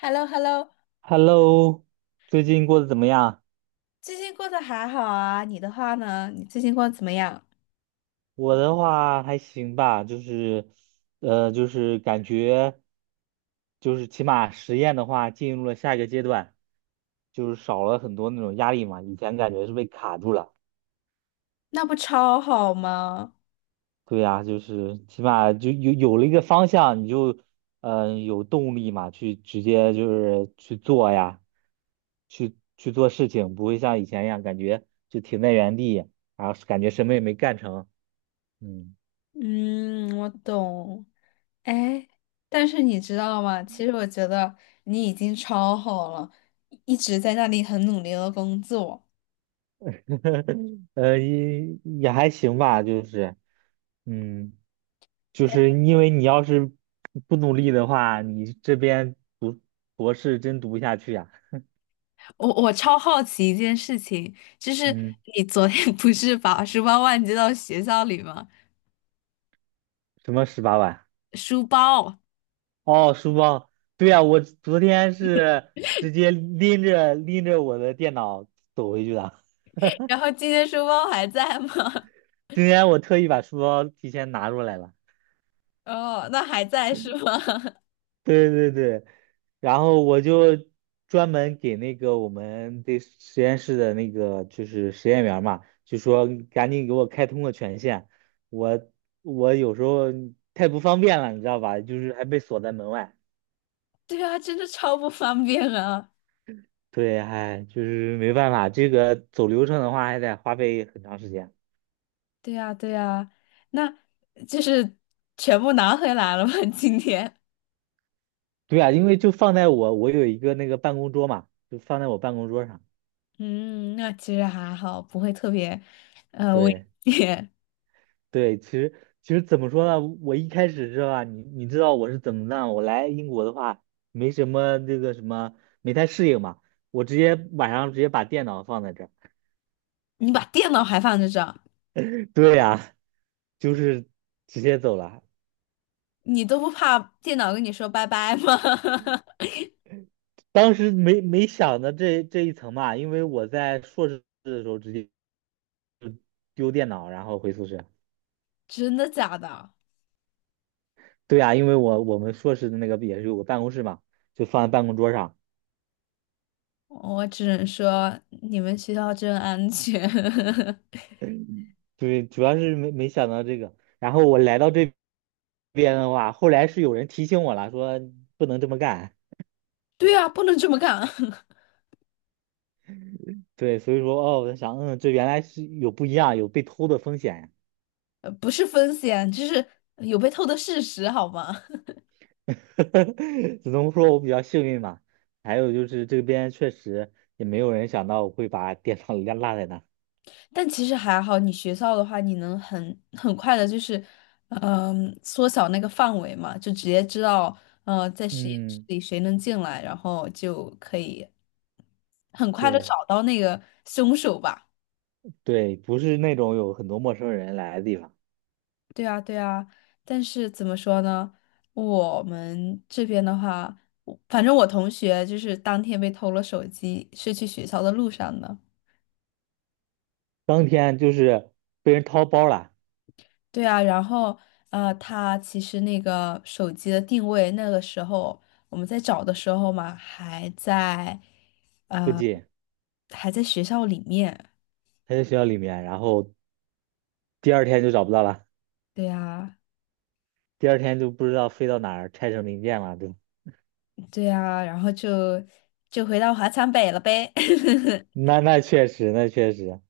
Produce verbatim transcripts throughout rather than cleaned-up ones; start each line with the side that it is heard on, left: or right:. left: h e l l o h e l l o
right: Hello，最近过得怎么样？
left: 最近过得还好啊？你的话呢？你最近过得怎么样？
right: 我的话还行吧，就是，呃，就是感觉，就是起码实验的话进入了下一个阶段，就是少了很多那种压力嘛。以前感觉是被卡住了，
left: 那不超好吗？
right: 对呀，就是起码就有有了一个方向，你就，嗯、有动力嘛，去直接就是去做呀，去去做事情，不会像以前一样感觉就停在原地，然后感觉什么也没干成，嗯。
left: 嗯，我懂。哎，但是你知道吗？其实我觉得你已经超好了，一直在那里很努力的工作。
right: 呃，也也还行吧，就是，嗯，就是因为你要是不努力的话，你这边读博士真读不下去呀、
left: 我我超好奇一件事情，就是
right: 嗯，
left: 你昨天 不是把书包忘记到学校里吗？
right: 什么十八万？
left: 书包，
right: 哦，书包。对呀、我昨天是直接拎着拎着我的电脑走回去的。
left: 然后今天书包还在吗？
right: 今天我特意把书包提前拿出来了。
left: 哦，那还在是吗？
right: 对对对，然后我就专门给那个我们的实验室的那个就是实验员儿嘛，就说赶紧给我开通个权限，我我有时候太不方便了，你知道吧？就是还被锁在门外。
left: 对啊，真的超不方便啊！
right: 对，哎，就是没办法，这个走流程的话还得花费很长时间。
left: 对啊，对啊，那就是全部拿回来了吗？今天？
right: 对啊，因为就放在我我有一个那个办公桌嘛，就放在我办公桌上。
left: 嗯，那其实还好，不会特别呃危
right: 对。
left: 险。
right: 对，其实其实怎么说呢？我一开始是吧，你你知道我是怎么弄？我来英国的话，没什么那个什么，没太适应嘛。我直接晚上直接把电脑放在这儿。
left: 你把电脑还放在这儿，
right: 对呀，就是直接走了。
left: 你都不怕电脑跟你说拜拜吗？
right: 当时没没想到这这一层嘛，因为我在硕士的时候直接丢电脑，然后回宿舍。
left: 真的假的？
right: 对呀，因为我我们硕士的那个也是有个办公室嘛，就放在办公桌上。
left: 我只能说你们学校真安全。
right: 对，主要是没没想到这个。然后我来到这边的话，后来是有人提醒我了，说不能这么干。
left: 对啊，不能这么干，
right: 对，所以说哦，我在想，嗯，这原来是有不一样，有被偷的风险呀
left: 呃不是风险，就是有被偷的事实，好吗？
right: 只能说我比较幸运吧。还有就是这边确实也没有人想到我会把电脑落落在那。
left: 但其实还好，你学校的话，你能很很快的，就是，嗯、缩小那个范围嘛，就直接知道，呃，在实验室
right: 嗯，
left: 里谁能进来，然后就可以很快的
right: 对
left: 找到那个凶手吧。
right: 对，不是那种有很多陌生人来的地方。
left: 对啊，对啊。但是怎么说呢？我们这边的话，我反正我同学就是当天被偷了手机，是去学校的路上的。
right: 当天就是被人掏包了，
left: 对啊，然后呃，他其实那个手机的定位，那个时候我们在找的时候嘛，还在
right: 不
left: 呃
right: 仅
left: 还在学校里面。
right: 还在学校里面，然后第二天就找不到了。
left: 对啊，
right: 第二天就不知道飞到哪儿，拆成零件了，对。
left: 对啊，然后就就回到华强北了呗。
right: 那那确实，那确实，嗯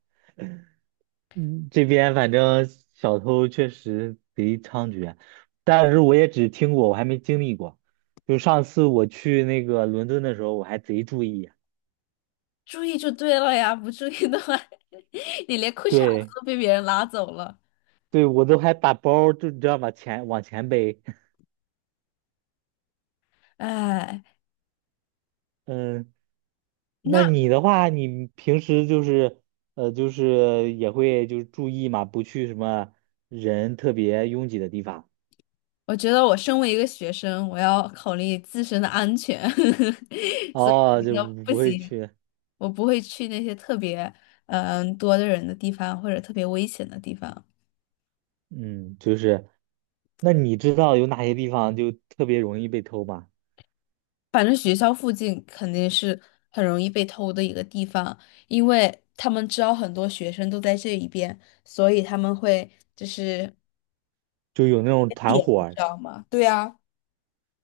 right: 这边反正小偷确实贼猖獗，但是我也只听过，我还没经历过。就上次我去那个伦敦的时候，我还贼注意，
left: 注意就对了呀，不注意的话，你连裤衩子
right: 对
left: 都被别人拉走了。
right: 对，我都还把包儿就你知道吗？前往前背。
left: 哎，
right: 嗯，那
left: 那
right: 你的话，你平时就是呃，就是也会就是注意嘛，不去什么人特别拥挤的地方。
left: 我觉得我身为一个学生，我要考虑自身的安全，所以
right: 哦，
left: 我觉
right: 就不
left: 得不
right: 不会
left: 行。
right: 去。
left: 我不会去那些特别嗯、呃多的人的地方或者特别危险的地方。
right: 嗯，就是，那你知道有哪些地方就特别容易被偷吗？
left: 反正学校附近肯定是很容易被偷的一个地方，因为他们知道很多学生都在这一边，所以他们会就是
right: 就有那种团
left: 点，
right: 伙
left: 你知
right: 儿
left: 道吗？对呀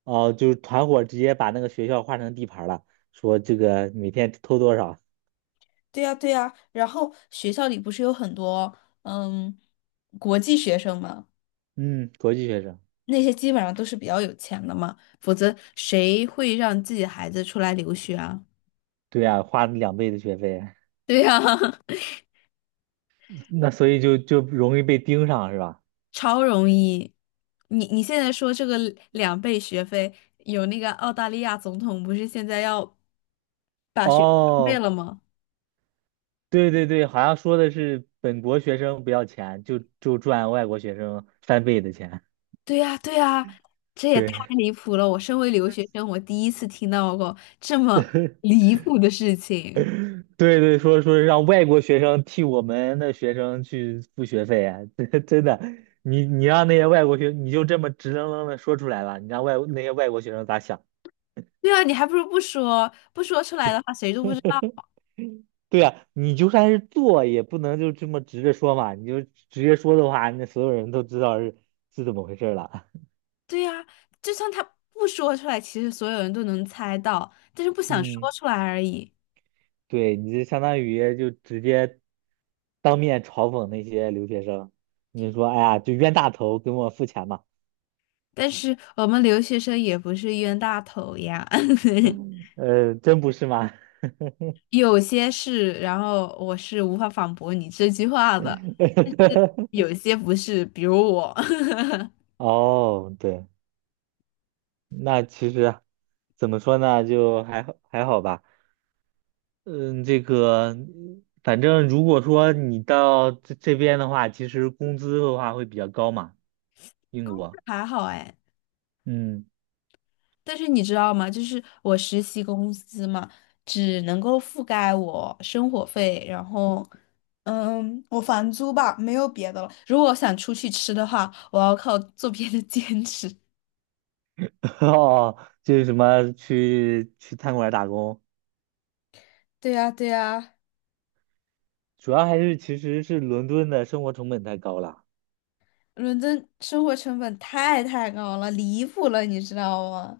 right: 哦、就是团伙儿直接把那个学校划成地盘儿了，说这个每天偷多少？
left: 对呀对呀，然后学校里不是有很多嗯国际学生嘛，
right: 嗯，国际学生，
left: 那些基本上都是比较有钱的嘛，否则谁会让自己的孩子出来留学啊？
right: 对呀、花两倍的学费，
left: 对呀、
right: 那所以就就容易被盯上是吧？
left: 超容易。你你现在说这个两倍学费，有那个澳大利亚总统不是现在要把学费两倍
right: 哦，
left: 了吗？
right: 对对对，好像说的是本国学生不要钱，就就赚外国学生翻倍的钱，
left: 对呀，对呀，这 也太
right: 对。
left: 离谱了！我身为留学生，我第一次听到过这么离谱的事情。
right: 对对，说说让外国学生替我们的学生去付学费啊，真的，你你让那些外国学，你就这么直愣愣的说出来了，你让外那些外国学生咋想？
left: 对啊，你还不如不说，不说出来的话，谁都不知道。
right: 对呀，你就算是做，也不能就这么直着说嘛，你就直接说的话，那所有人都知道是是怎么回事儿了。
left: 对呀，就算他不说出来，其实所有人都能猜到，但是不 想
right: 嗯，
left: 说出来而已。
right: 对，你就相当于就直接当面嘲讽那些留学生，你就说，哎呀，就冤大头，给我付钱嘛，
left: 但是我们留学生也不是冤大头呀。
right: 呃，真不是吗？
left: 有些是，然后我是无法反驳你这句话的，但是 有些不是，比如我，
right: 哦，对，那其实怎么说呢，就还好还好吧。嗯，这个反正如果说你到这这边的话，其实工资的话会比较高嘛，英国。
left: 还好哎。
right: 嗯，
left: 但是你知道吗？就是我实习公司嘛，只能够覆盖我生活费，然后，嗯，我房租吧，没有别的了。如果我想出去吃的话，我要靠做别的兼职。
right: 哦，就是什么去去餐馆打工，
left: 对呀，对呀，
right: 主要还是其实是伦敦的生活成本太高了。
left: 伦敦生活成本太太高了，离谱了，你知道吗？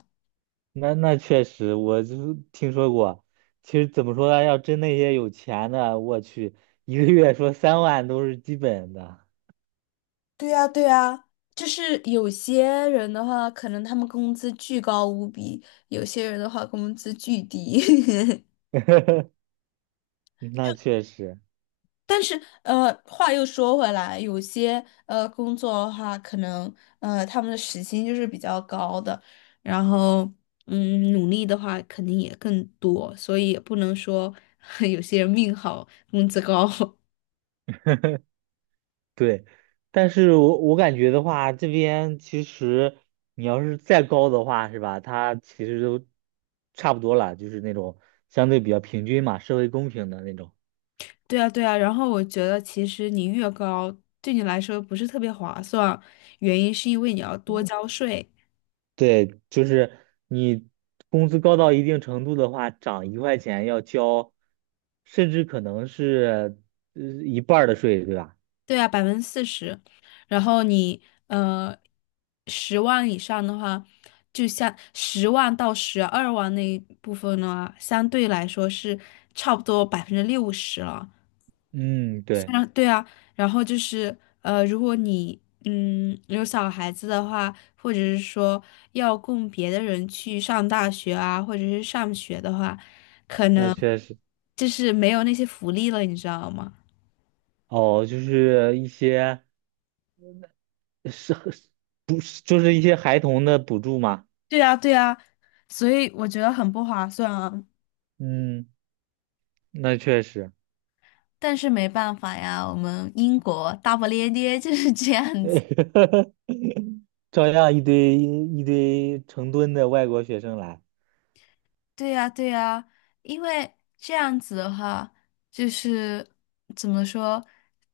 right: 那那确实，我就是听说过。其实怎么说呢，要真那些有钱的，我去，一个月说三万都是基本的。
left: 对呀，对呀，就是有些人的话，可能他们工资巨高无比；有些人的话，工资巨低。
right: 嗯那确实
left: 但是，呃，话又说回来，有些呃工作的话，可能呃他们的时薪就是比较高的，然后嗯，努力的话肯定也更多，所以也不能说 有些人命好，工资高。
right: 对，但是我我感觉的话，这边其实你要是再高的话，是吧？它其实都差不多了，就是那种相对比较平均嘛，社会公平的那种。
left: 对啊，对啊，然后我觉得其实你越高，对你来说不是特别划算，原因是因为你要多交税。
right: 对，就是你工资高到一定程度的话，涨一块钱要交，甚至可能是呃一半儿的税，对吧？
left: 对啊，百分之四十，然后你呃十万以上的话，就像十万到十二万那一部分呢，相对来说是差不多百分之六十了。
right: 嗯，对，
left: 然后对啊，然后就是呃，如果你嗯有小孩子的话，或者是说要供别的人去上大学啊，或者是上学的话，可
right: 那
left: 能
right: 确实。
left: 就是没有那些福利了，你知道吗？
right: 哦，就是一些。是不是就是一些孩童的补助嘛？
left: 对啊，对啊，所以我觉得很不划算啊。
right: 嗯，那确实，
left: 但是没办法呀，我们英国大不列颠就是这样子。
right: 照样一堆一堆成吨的外国学生来。
left: 对呀，对呀，因为这样子的话，就是怎么说，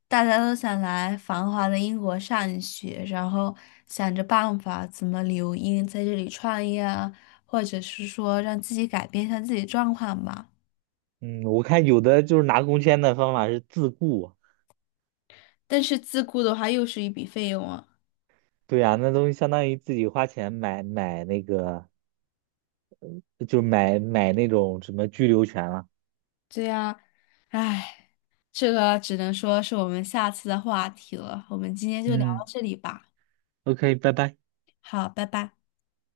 left: 大家都想来繁华的英国上学，然后想着办法怎么留英，在这里创业啊，或者是说让自己改变一下自己状况吧。
right: 嗯，我看有的就是拿工签的方法是自雇，
left: 但是自雇的话，又是一笔费用啊。
right: 对呀、那东西相当于自己花钱买买那个，就买买那种什么居留权了。
left: 对呀，唉，这个只能说是我们下次的话题了。我们今天就聊到
right: 嗯
left: 这里吧。
right: ，O K，拜拜。
left: 好，拜拜。